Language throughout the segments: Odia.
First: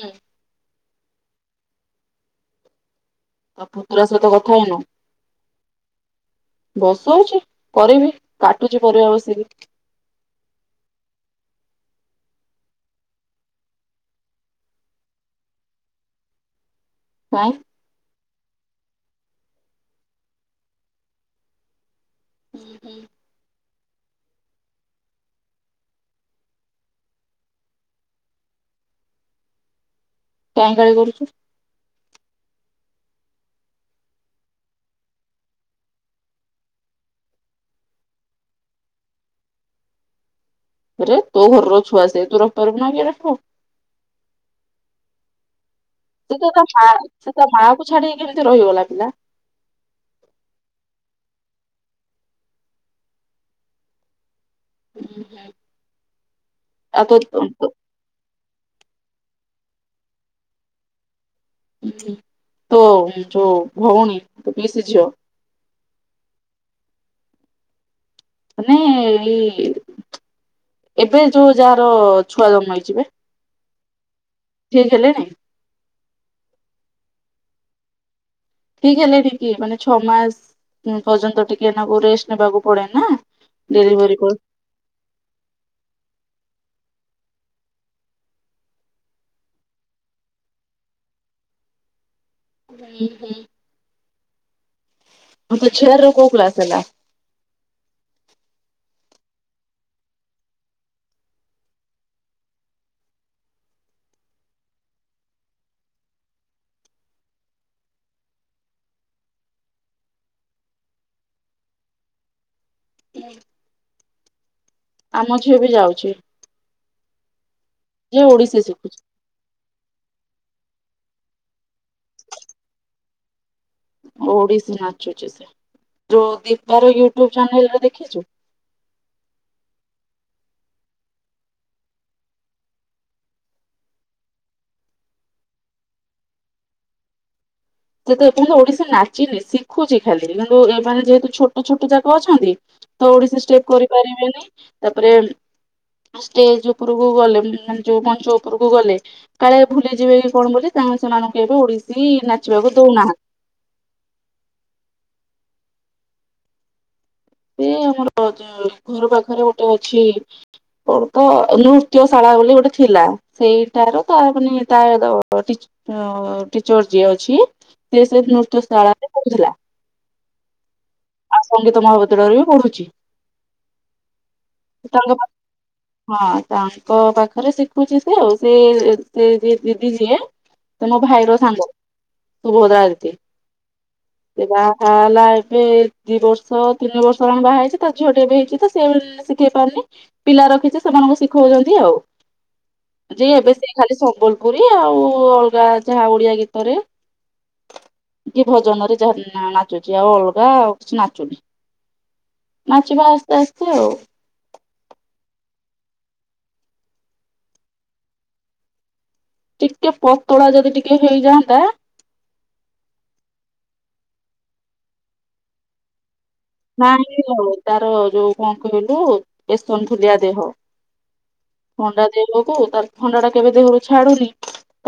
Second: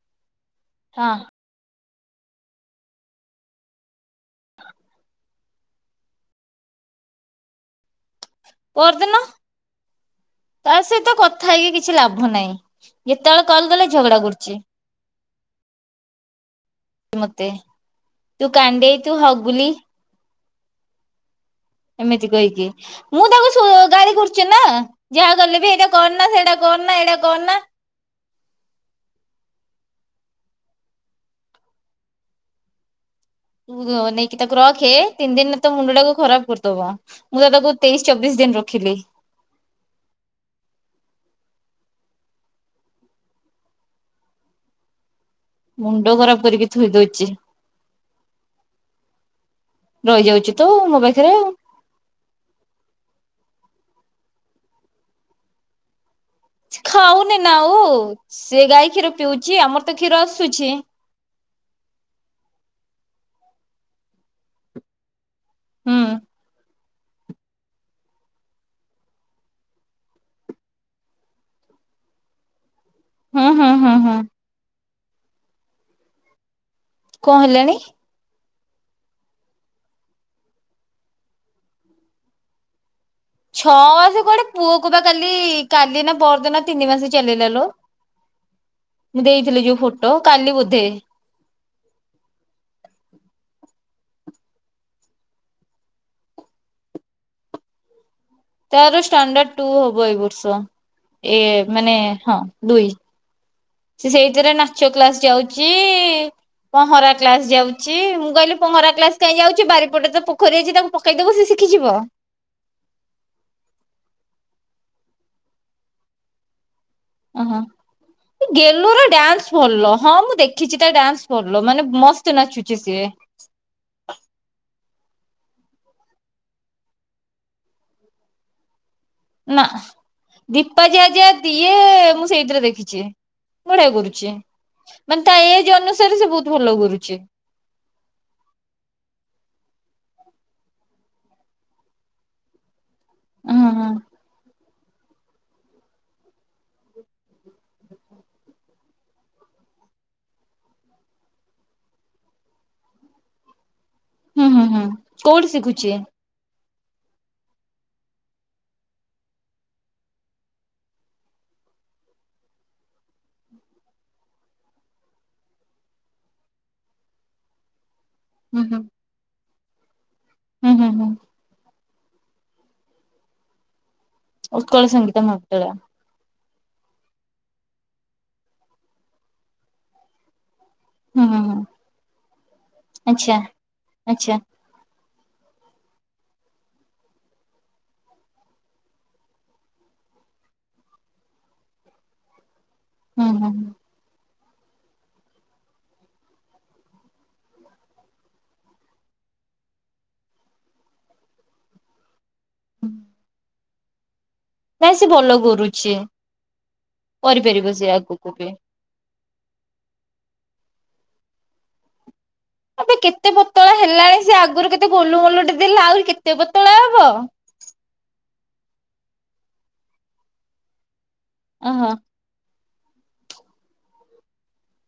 ହୁଁ। ହଁ। ଆଉ ପୁତୁରା ସହିତ କଥା ହେଇନୁ ବସଉଛି କରିବି। କାଟୁଛି ପରିବା ପରଦିନ ବସିକି ତା ସହିତ କଥା ହେଇକି କିଛି ଲାଭ ନାହିଁ। ଏତେବେଳେ କଲ୍ କଲେ ଝଗଡ଼ା କରୁଚି। ମତେ କାଇଁ ତୁ କାଣ୍ଡେଇ ତୁ ହଗୁଲି। ଏମିତି କହିକି ମୁଁ ତାକୁ ସୋ ଗାଳି କର୍ ଚି ନା ଯାହା କଲେ ବି ଏଇଟା କର୍ ନା ସେଟା କର୍ ନା ଏଇଟା କର୍ ନା। କାଇଁ ଗାଳି କରୁଚୁ। ତୁ ଗ ନେଇକି ତାକୁ ରଖେ ତିନି ଦିନରେ ତ ମୁଣ୍ଡ ଟାକୁ ଖରାପ୍ କରିଦବ। ମୁଁ ତ ତାକୁ ତେଇଶି ଚବିଶ୍ ଦିନ୍ ରଖିଲି। ଆରେ ତୋ ଘର ର ଛୁଆ ସେ ତୁ ରଖି ପାରିବୁ ନାଇଁ କି ରଖିବୁ। ମୁଣ୍ଡ ଖରାପ ତୁ ତ କରିକି ମା ଥୋଇ ଦଉଛି। ସେ ତା ମା କୁ ଛାଡ଼ିକି କେମିତି ରହିଗଲା ପିଲା। ରହିଯାଉଛି ତ ମୋ ପାଖେରେ। ଉଁ ହୁଁ। ଛି ଖାଉନି ନା ଆଉ ସେ ଗାଈ କ୍ଷୀର ପିଉଚି ଆମର ତ କ୍ଷୀର ଆସୁଛି। ତୋ ଯୋଉ ଭଉଣୀ ତ ପିଇଶି ଝିଅ। ହୁଁ। ମାନେ ଏଇ ଏବେ ଯୋଉ ଯାହାର ଛୁଆ ଜନ୍ମ ହେଇଚି ବେ। ହଁ ହଁ ହଁ ହଁ। ଠିକ୍ ହେଲେଣି? କଁ ହେଲାଣି? ଠିକ୍ ହେଲେଣି କି ମାନେ ଛଅ ମାସ ପର୍ଯ୍ୟନ୍ତ ଟିକେ ନାକୁ ରେଷ୍ଟ ନେବାକୁ ପଡେ ନା। ଛଅ ଡେଲିଭରି ମାସ ପରେ କୁଆଡେ ପୁଅ କୁ ବା କାଲି କାଲି ନା ପରଦିନ ତିନି ମାସ ଚାଲିଲା ଲ। ମୁଁ ଦେଇଥିଲି ଯୋଉ ଫୋଟୋ କାଲି ବୋଧେ। ହୁଁ ହୁଁ। ଆଙ୍କ ଛୁଆର କଉ କ୍ଲାସ ହେଲା। ତାର ଷ୍ଟାଣ୍ଡାର୍ଡ ଟୁ ହବ ଏଇ ବର୍ଷ ଏ ମାନେ ହଁ ଦୁଇ ସେ ସେଇଥିରେ ନାଚ କ୍ଲାସ ଯାଉଚି ପହଁରା କ୍ଲାସ ଯାଉଚି ମୁଁ କହିଲି ପହଁରା କ୍ଲାସ କାଇଁ ଯାଉଚି ବାରିପଟେ ତ ପୋଖରୀ ଅଛି ତାକୁ ପ କେଇ ଦବୁ ସେ ଶିଖିଯିବ। ଆମ ଝିଅ ବି ଯାଉଛି। ଓହୋ ଯେ ଓଡିଶୀ ଶିଖୁଛି ଗେଲୁୁର ଡ୍ୟାନ୍ସ ଭଲ ହଁ ମୁଁ ଦେଖିଛି ତା ଡ୍ୟାନ୍ସ କରିଲ ମାନେ ମସ୍ତ ନାଚୁଚି ସିଏ। ଓଡିଶୀ ନାଚୁଚି ସେ ତ ଦୀପାର ୟୁଟ୍ୟୁବ ଚାନେଲରେ ଦେଖିଚୁ? ନା। ଦୀପା ଯେ ଯେ ଦିଏ ମୁଁ ସେଇଥିରେ ଦେଖିଛି ବଢ଼ିଆ କରୁଚି। ମାନେ ତା ଏଜ୍ ଅନୁସାରେ ସେ ବହୁତ ଭଲ କରୁଚି। ସେ ତ ଏପଯ୍ୟନ୍ତ ଓଡିଶି ନାଚିନି ଶିଖୁଛି ଖାଲି କିନ୍ତୁ ଏମାନେ ଯେହେତୁ ଛୋଟ ଛୋଟ ଯାକ ଅଛନ୍ତି। ତ ଓଡିଶୀ ହୁଁ ଷ୍ଟେପ ହୁଁ କରିପାରିବେନି ତାପରେ ଷ୍ଟେଜ ଉପରକୁ ଗଲେ ମାନେ ଯୋଉ ମଞ୍ଚ ଉପରକୁ ଗଲେ କାଳେ ଭୁଲିଯିବେ କି କଣ ବୋଲି ତାଙ୍କୁ ସେମାନଙ୍କୁ ଏବେ ଓଡିଶୀ ନାଚିବାକୁ ଦଉନାହା ହୁଁ ହୁଁ ହୁଁ କୋଉଠି ଶିଖୁଛି? ସେ ଆମର [unintelligible] ଘର ପାଖରେ ଗୋଟେ ଅଛି କଣ ତ ନୃତ୍ୟଶାଳା ବୋଲି ଗୋଟେ ଥିଲା। ସେଇଟାର ତା ମାନେ ତାର ଟିଚ ଟିଚର ଯିଏ ଅଛି ସେ ହୁଁ ନୃତ୍ୟ ହୁଁ ସ୍ଥଳରେ କହୁଥିଲା ହୁଁ ହୁଁ ହୁଁ ସଙ୍ଗୀତ ମହାବତରରେ ବି ପଢୁଛି ଉତ୍କଳ ତାଙ୍କ ସଙ୍ଗୀତମାତାଳ ହଁ ତାଙ୍କ ପାଖରେ ଶିଖୁଛି ସେ ଆଉ ସେ ସେ ଯିଏ ଦିଦି ଯିଏ ସେ ମୋ ହୁଁ ଭାଇ ର ହୁଁ ହୁଁ ସାଙ୍ଗ ଶୁଭଦା ଆଚ୍ଛା ଆଚ୍ଛା [unintelligible] ଆ ଲାଇଫ ଦି ବର୍ଷ ତିନି ବର୍ଷ ବାହା ହେଇଛି ତା ଝିଅ ଟ ଏବେ ହେଇଛି ତ ସେ ଶିଖେଇ ପାରୁନି ପିଲା ରଖିଛି ସେମାନଙ୍କୁ ଶିଖଉଛନ୍ତି ଆଉ ଯେ ହୁଁ ହୁଁ ଏବେ ସେ ହୁଁ। ଖାଲି ସମ୍ବଲପୁରୀ ଆଉ ଅଲଗା ଯାହା ଓଡିଆ ଗୀତରେ କି ଭଜନରେ ଯାହା ନା ନାଚୁଚି ଆଉ ଅଲଗା ଆଉ କିଛି ନାଚୁନି ନାଚିବା ଆସ୍ତେ ଆସ୍ତେ ଆଉ ନାଇଁ ସେ ଭଲ କରୁଛି କରିପାରିବ ସେ ଆଗକୁ ବି ଟିକେ ପତଳା ଯଦି ଟିକେ ହେଇଯାଆନ୍ତା ଏବେ କେତେ ପତଳା ହେଲାଣି ସେ ଆଗରୁ କେତେ ଗୋଲ ଗୋଲଟେ ଦେଲା ଆହୁରି କେତେ ପତଳା ହବ। ନାଇଁ ଆଉ ତାର ଯୋଉ କଣ କହିଲୁ ଏସନ ଫୁଲିଆ ଦେହ ଓହୋ ଥଣ୍ଡା ଦେହକୁ ତ ଥଣ୍ଡା ଟା କେବେ ଦେହରୁ ଛାଡୁନି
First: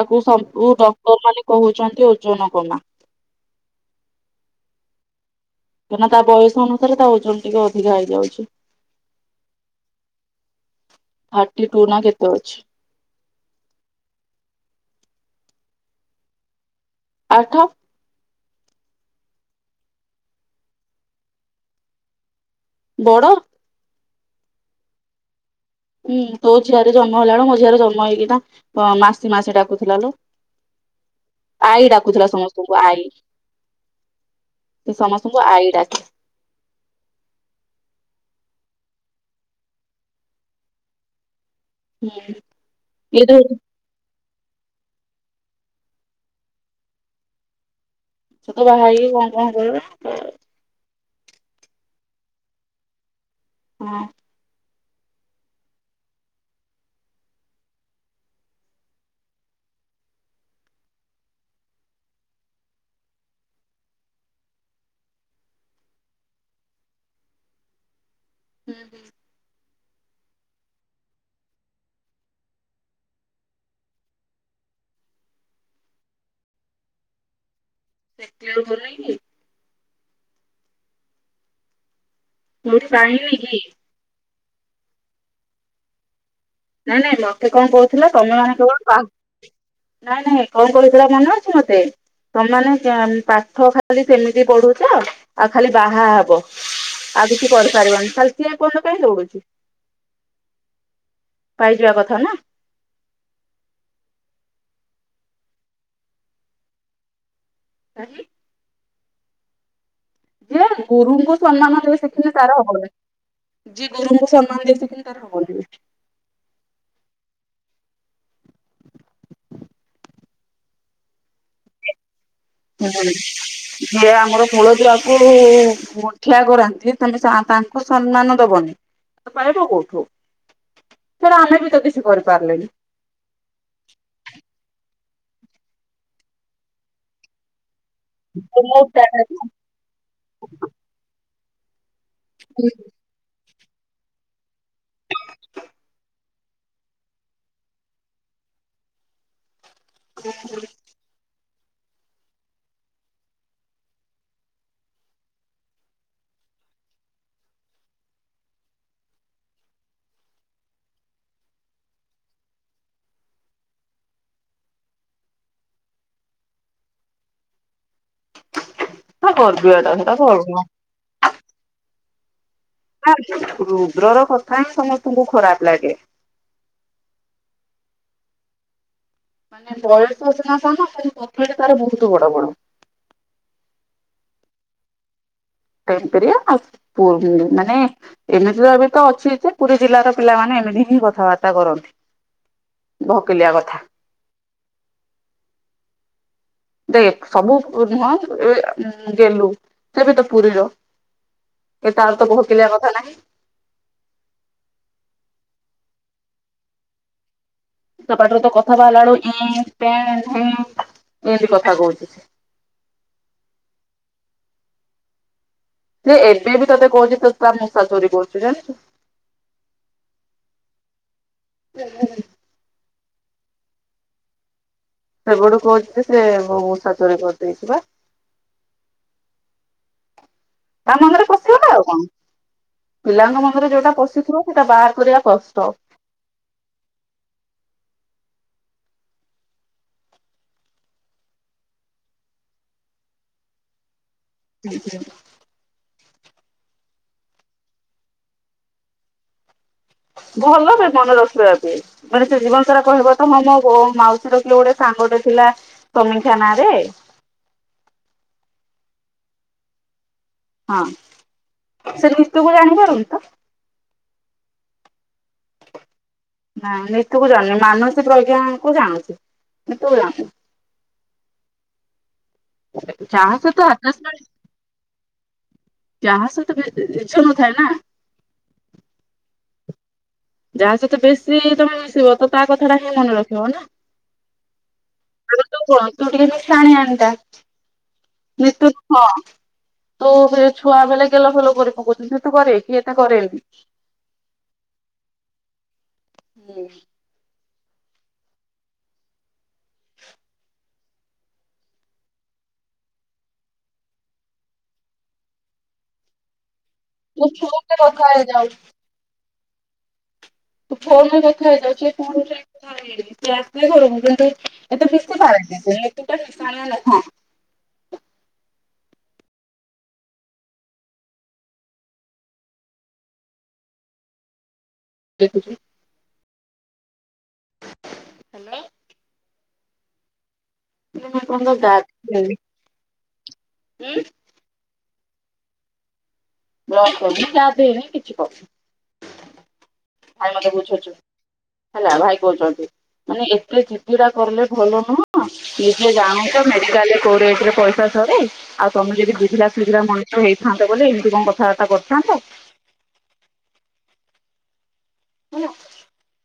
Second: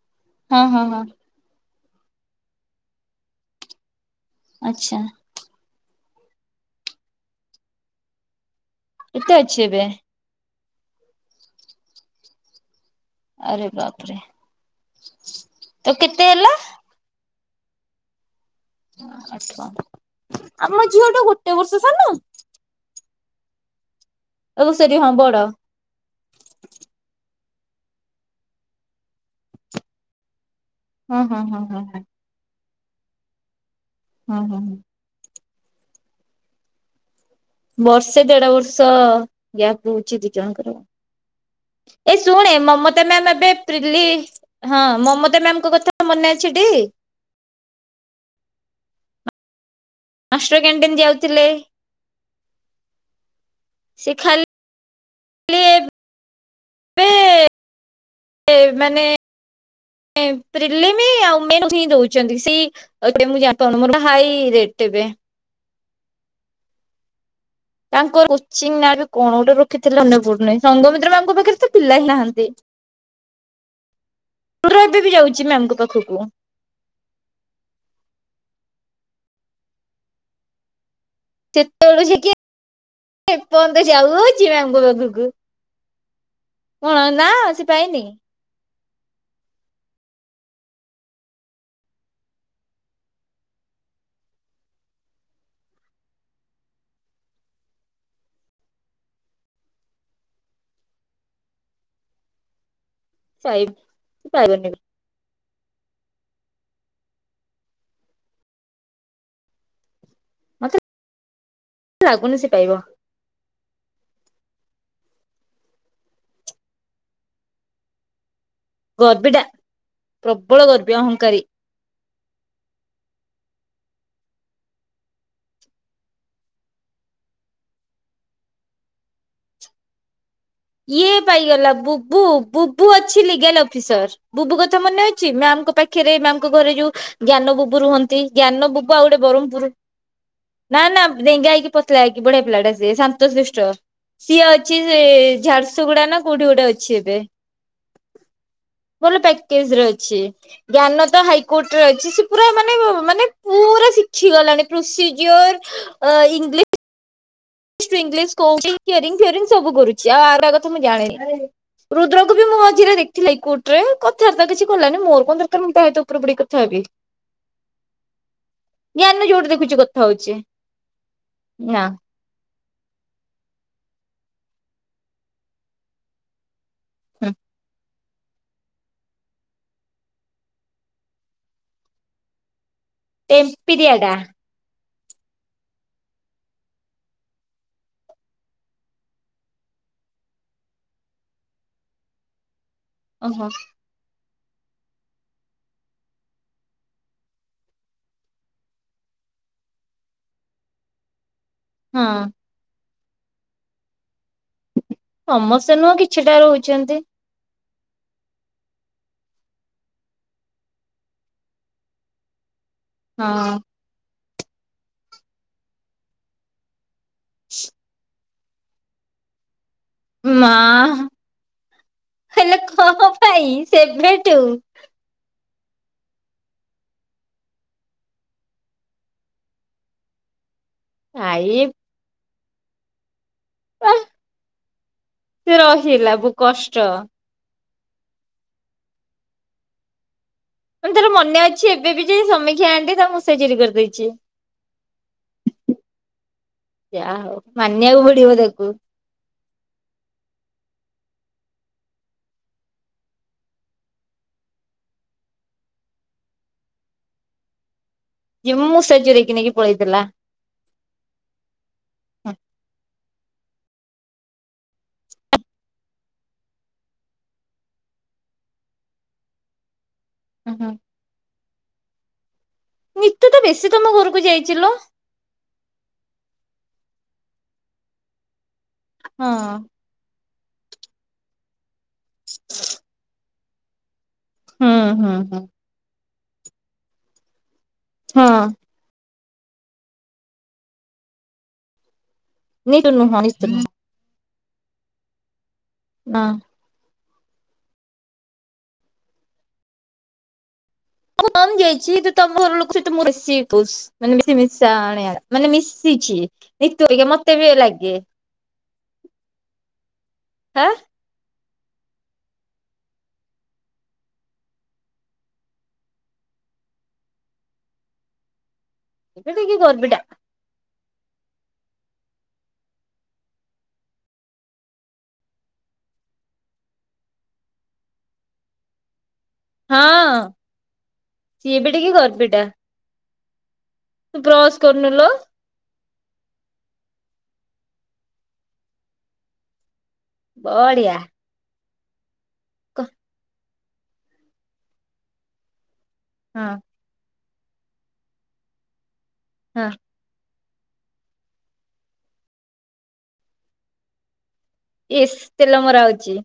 ତାକୁ ହଁ ସବୁ ହଁ ହଁ ଡକ୍ଟର ମାନେ କହୁଛନ୍ତି ଓଜନ କମା ଆଚଛା କାଁନା ତା ବୟସ ଅନୁସାରେ ତା ଓଜନ ଟିକେ ଅଧିକା ହେଇଯାଉଛି କେତେ ଅଛି ଏବେ? ଥାର୍ଟି ଟୁ ନା କେତେ ଅଛି ଆରେ ବାପରେ ତ କେତେ ହେଲା ଆଠ ଆପଣ ଝିଅ ଟା ଗୋଟେ ବର୍ଷ ସାନ ବଡ଼ ଏତ ସେଠି ହଁ ବଡ ହୁଁ ତୋ ଝିଅରେ ଜନ୍ମ ହେଲା ବୁ ମୋ ଝିଅରେ ଜନ୍ମ ହେଇକିନା ମାସ ମାସେ ଡାକୁଥିଲା ଲ ହୁଁ ହୁଁ ହୁଁ ହୁଁ ଆଈ ଡାକୁଥିଲା ସମସ୍ତଙ୍କୁ ଆଈ ହୁଁ ହୁଁ ହୁଁ ସେ ସମସ୍ତଙ୍କୁ ଆଇଡାକେ ବର୍ଷେ ଦେଢ ବର୍ଷ ଗ୍ୟାପ୍ ରହୁଛି ଦି ଜଣଙ୍କର ଏ ହୁଁ ଶୁଣେ ମମତା ଇଏ ମ୍ୟାମ ତ ଏବେ ତ୍ରିଲି ହଁ ମମତା ମ୍ୟାାମଙ୍କ କଥା ମନେ ଅଛିଟି ସେତ ବାହା ହେକି କଣ କଣ କର [unintelligible] ହଁ। ସେ ଖାଲି ଏବେ ମାନେପ୍ରିଲିମ ଆଉ ମ ହିଁ ଦଉଛନ୍ତି ସେ ଆଉାଣି ଜାଣି ପାରୁନି ହାଇ ରେଟ ଏବେ ତାଙ୍କର କୋଚି ନାଁ ବି କଣ ଗୋଟେ ରଖିଥିଲେ ଅପୂର୍ଣ ସଙ୍ଗମିତ୍ର ମଙ୍କ ପାଖରେ ତ ପିଲା ହିଁ ନାହାନ୍ତି ର ଏବେ ବି ଯାଉଛି ମ୍ୟାମଙ୍କ ପାଖକୁ ସେଠ ଆ ଭଲି ସେତେବେଳ ସେ କିିଏ ନଠ ପାଣିିବ କି ଯାଉଛିିବା ମ୍ମା୍ୟମ ପାଖକୁ କଣ ନାଇଁ ନାଇଁ ନା ମତେ ସେ କଣ ପାଇନି? କହୁଥିଲେ ତମେ ମାନେ କେବଳ ନାଇଁ ନାଇଁ କଁ କଇଥିଲା ମନେ ଅଛି ମୋତେ ତମାନେ ପାଠ ଖାଲି ସେମିତି ପଢୁଚ ଆଉ ଖାଲି ବାହା ହବ। ଆଉ କିଛି କରିପାରିବନି ଖାଲି ସିଏ [unintelligible] ପାଇଁଁ ଦୌଡ଼ୁଉଚି। ପାଇଯିବା କଥାନା। [unintelligible] ସେପାଇବେନିବି [unintelligible] ମତେ ନାଁ ଗୁରୁଙ୍କୁ ସମ୍ମାନ ଦେଲେ ସେଥିରେ ଲାଗୁନି ସେ ତାର ହବ ପାଇବ [unintelligible] ଯିଏ ଗୁରୁଙ୍କୁ ସମ୍ମାନ ଦେଇସକିନି ତାର ହବନି। ଗର୍ବିଟା ପ୍ରବଳ ଗର୍ବୀ ଅହଂଙ୍କାରୀ। ହବନି ଯିଏ ଆମର କୂଳ ଦୁଆକୁ ଗଠିଆ କରାନ୍ତି ତମେ ସେସମ୍ମାନ ଦବନି ସେପାଇବ କୋଉଠୁ ଇଏ ସେଟା ଆମେ ବି ପାଇଗଲା ତ କିଛି ବୁବୁ ବୁ କରିପାରିଲେନି। ବୁ ଅଛି ଲିଗାଲ ଅଫିସର୍ ବୁବୁ କଥା ମନେ ଅଛି ମ୍ୟାମଙ୍କ ପାଖରେ ମ୍ୟାମଙ୍କ ଘରେ ଯୋଉ ଜ୍ଞାନ ବୁବୁ ରୁହନ୍ତି ଜ୍ଞାନ ଗର୍ବିୟ ବୁବୁ ଆଉ ଗୋଟେ ଟା ବ୍ରହ୍ମପୁର ନା ନା ଡେଙ୍ଗା ହେଇକି ପତଲା ହେଇକି ବଢିଆ ପିଲାଟେସେ ସନ୍ତୋ ଶିଷ୍ଟ ସିଏ ଅଛି ସେ ଝଡ଼ସୁଗଡ଼ାନା କୋଉଠି ଗୋଟେ ଅଛି ଏବେ ଭଲ ପ୍ୟାକେଜରେ ଅ ଛି ଜ୍ଞାନତ ହାଇ କୋଟରେ ଅଛି ସେପୁରା ମାନେ ମାନେ ପୁରା ଶିଖିଗଲାଣି ପ୍ରୋସିଜିର ଅ ଂଲି ସେଇଙ୍ଗ୍ଲିସ୍ କୋଉଚି କେରିଂ ଫିଅରିଂ ସବୁ କରୁଚି ଆଉ ଆର ଆଗତ ମୁଁ ଜାଣିନି ରୁଦ୍ରକୁବି ମୁମଝିରେ ଦେଖଥିଲି କୋର୍ଟରେ କଥାବାର୍ତ୍ତା କିଛି କଲାନି ମୋର କଣ ଦରକାର୍ ମୁଁ ତାସହିତ ଉପରେ ବଢିକି କଥା ହେବି। ଜ୍ଞାନ ସେଟା ଯୋଉଠି ଦେଖୁଚି କଥା ହଉଚି। ଗର୍ବ ନାଁ। ରୁଦ୍ରର କଥାହିଁ ସମସ୍ତଙ୍କୁ ଖରାପ୍ ଲାଗେ। ହୁଁ। ମାନେ ବୟସରେ ସିନା ସାନ ଖାଲି କଥାଅରା ତାର ବହୁତ୍ ବଡ଼ ବଡ଼ ଟେମ୍ପିରିିଆଟା। ଟେମ୍ପିରିଆଟା ପଉ ମାନେ ଏମିତିରେତ ଏବେତ ଅଛିଯେ ପୁରୀ ଜିଲ୍ଲାର ପିଲାମାନେ ଏମିତିହିଁ କଥାବାର୍ତ୍ତା କରନ୍ତି। ଓହୋ ଭକିଲିଆ କଥା। ଦେଖ ସବୁ ନୁହଁ ଏ ଗେଲୁ ସିଏବିତ ପୁରୀର ଏ ହଁ ତାରତ ବହକିଲିଆ କଥା ନାହିଁ। ସମସ୍ତେ ନୁହଁ କିଛିଟା ରହୁଛନ୍ତି। ତା ପାଟିରୁତ କଥା ବାହାରିଲା ଏଳୁ ଏଁ ପେଏଁ ଢେଏଁ ଏନ୍ତି କଥା କହୁଚିସେ। ହଁ। ଯେ ଏବେବି ତୋତେ କହୁଚି ତୁତାମୂଷା ଚୋରି କରୁଚୁ ଜାଣିଚୁ। ମା ହେଲେ କଁ ପାଇଁ ସେବେଠୁ? ସେବଠୁ କହୁଚିସେ ମୋମୂଷା ଚୋରି କରି ଦେଇଚିବା। ତାମା ଆଇପ୍ କଣ ପିଲାଙ୍କ ମନରେ ଯୋଉଟା ପଶିଥିବ ସେଇଟା ବାହାର କରିବା କଷ୍ଟ। ଥିଲା ବୁ କଷ୍ଟ। ମାନେ ତାର ମନେ ଅଛି ଏବେବି ଯାଏଁ ସମୀକ୍ଷା ଆଣ୍ଟି ତା ମୂଷା ଚୋରି କରିଦେଇଚି। [unintelligible] ଯାହଉ ମାନିବାକୁ ପଡ଼ିବ ତାକୁ। ଭଲ ବୀବନ ରଖିବା ବି। ମାନେ ସେ ଜୀବନ ସାରା କହିବ ତମେ ମୋ ହୋ ମାଉସୀର କିିଏ ଗୋଟେ ସାଙ୍ଗଟେ ଥିଲା। ସମୀକ୍ଷା ନାଁରେ? ଯିଏ ମୋ ମୂଷା ଚୋରେଇକି ନେଇକି ପଳେଇଥିଲା। ହଁ, ସେ ନିତୁକୁ ଜାଣି ପାରୁନି ତ। ନାଁ ନିତୁକୁ ଜାଣୁନି ମାନସୀ ପ୍ରଜ୍ଞାକୁ ଜାଣୁଚି, ନିିତୁକୁ ଜା ହୁଁ ହୁଁ। ଚା ନିତୁ ତ ସହିତ ବେଶୀ ତମ ଘରକୁ ଆକାଶବାଣୀ। ଯାଇଛି ଲୋ। ଚାହା ସହିତ ବେ ଇଚ୍ଛା ନଥାଏ ନା? ହଁ। ଯାହା ସହିତ ବେଶୀ ତମେ ମିଶିବ ତ ତା କଥାଟା ହିଁ ମନେ ରଖିବ ନା। ହୁଁ, ହୁଁ, ଆଗ ହୁଁ। ତୁ କଣ ତୁ ଟିକେ ମିଶାଣିଆଣିଟା, ହଁ ନୀତୁ ହଁ ତୁ ବି ଛୁଆ ବେଳେ ଗେଲ ଫେଲ କରି ପକଉଥୁଲୁ। ନୀତୁ କରେ ନିତୁ କିଏତ ନୁହଁ କରେନି? ନିତୁ ନୁହଁ। ନାଁ। ହୁଁ। [unintelligible] ମୁଁ କମ୍ ଯାଇଛି ତ ତମ ଘର ଲୋକ ସହିତ ମୁଁ ବେଶୀ ପୁସ୍। ମାନେ ବେଶୀ ମିଶାଣିଆ ମାନେ ମିଶିଛି। ନିତୁ ଏଇକା ତୁ ମତେ ବି ଫୋନରେ ଲାଗେ। କଥା ହେଇଯାଉ ମୁ ଫୋନରେ କଥା ହେଇଯାଉଛି। [inaudible] ଁ ଥାଏ [unintelligible] ସେ ଆସିଲେ ଘରକୁ କିନ୍ତୁ ଏତେ ମିଶି ପାରେନି ସେ ନୀତୁଟା ମିଶାଣିଆ ନୁହଁ। ଏଟା ଟିକେ ଗର୍ବୀଟା। ଦେଖୁଚି। [unintelligible] ହଁ। ମୁଁ ଏ ପଯ୍ୟନ୍ତ ସିଏ ବି ଟିକେ ଗାଧେଇନି, ଗର୍ବିଟା ଉଁ ତୁ ବ୍ରସ୍ କରୁନୁ ଲୋ। ବ୍ରସ୍ କରିନୁ, ଚା ପିଇନୁ, କିଛି କରୁନୁ। ଭାଇ ମତେ ବୁଝଉଛନ୍ତି, ବଢିଆ। ହେଲା ଭାଇ କହୁଛନ୍ତି ହଁ ମାନେ ଏ ଏତେ ଜିଦ୍ଦିଟା କଲେ ଭଲ ନୁହଁ, ନିଜେ ଜାଣନ୍ତୁ ମେଡ଼ିକାଲରେ କୋଉରେଟରେ ପଇସା ଥରେ, ଆଉ ତମେ ଯଦି ବୁଝିଲା ହଁ ସୁୁଝିଲା ମଣିଷ ହେଇଥାନ୍ତ ବୋଲି ଏମିତି କଣ କଥାବାର୍ତ୍ତା କରିଥାନ୍ତ? ଇସ୍ ତେଲ ମରା ହଉଛି।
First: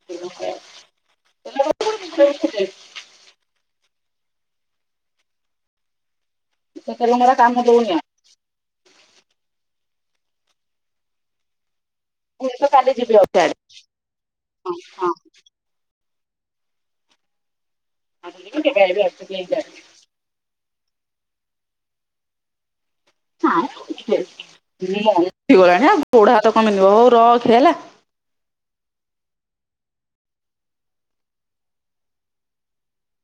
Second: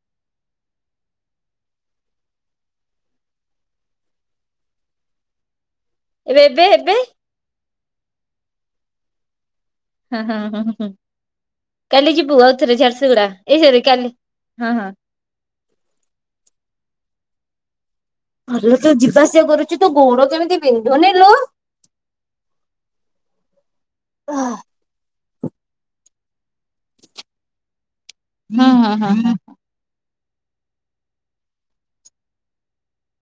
[unintelligible] ଏବେ ଏବେ ସେ ଏବେ ତେଲମରା କାମ ଦଉନି ଆଉ। [unintelligible] କାଲି ଯିବୁ ମୁଁ ଆଉ ତ ଥରେ କାଲି ଯିବି ଆଉ ଝାରସୁଗୁଡା, ସିଆଡେ ଏ ସରି କାଲି, ହଁ, ହଁ। ହଁ ଭଲ କେବେ ତୁ ଆଇବି ଯିବା ଆସିକି ଏଇ ଆସିବା କରୁଛୁ ସିଆଡେ ତୋ ଗୋଡ଼ କେମିତି ବିନ୍ଧୁନି ଲୋ। [unintelligible] ଗଲାଣି ହଁ ଆଉ ଗୋଡ଼ ହାତ କଣ ବିନ୍ଧିବ, ହଉ ରଖେ ହେଲା। ହଁ, ହଁ, ହଁ, ହଁ।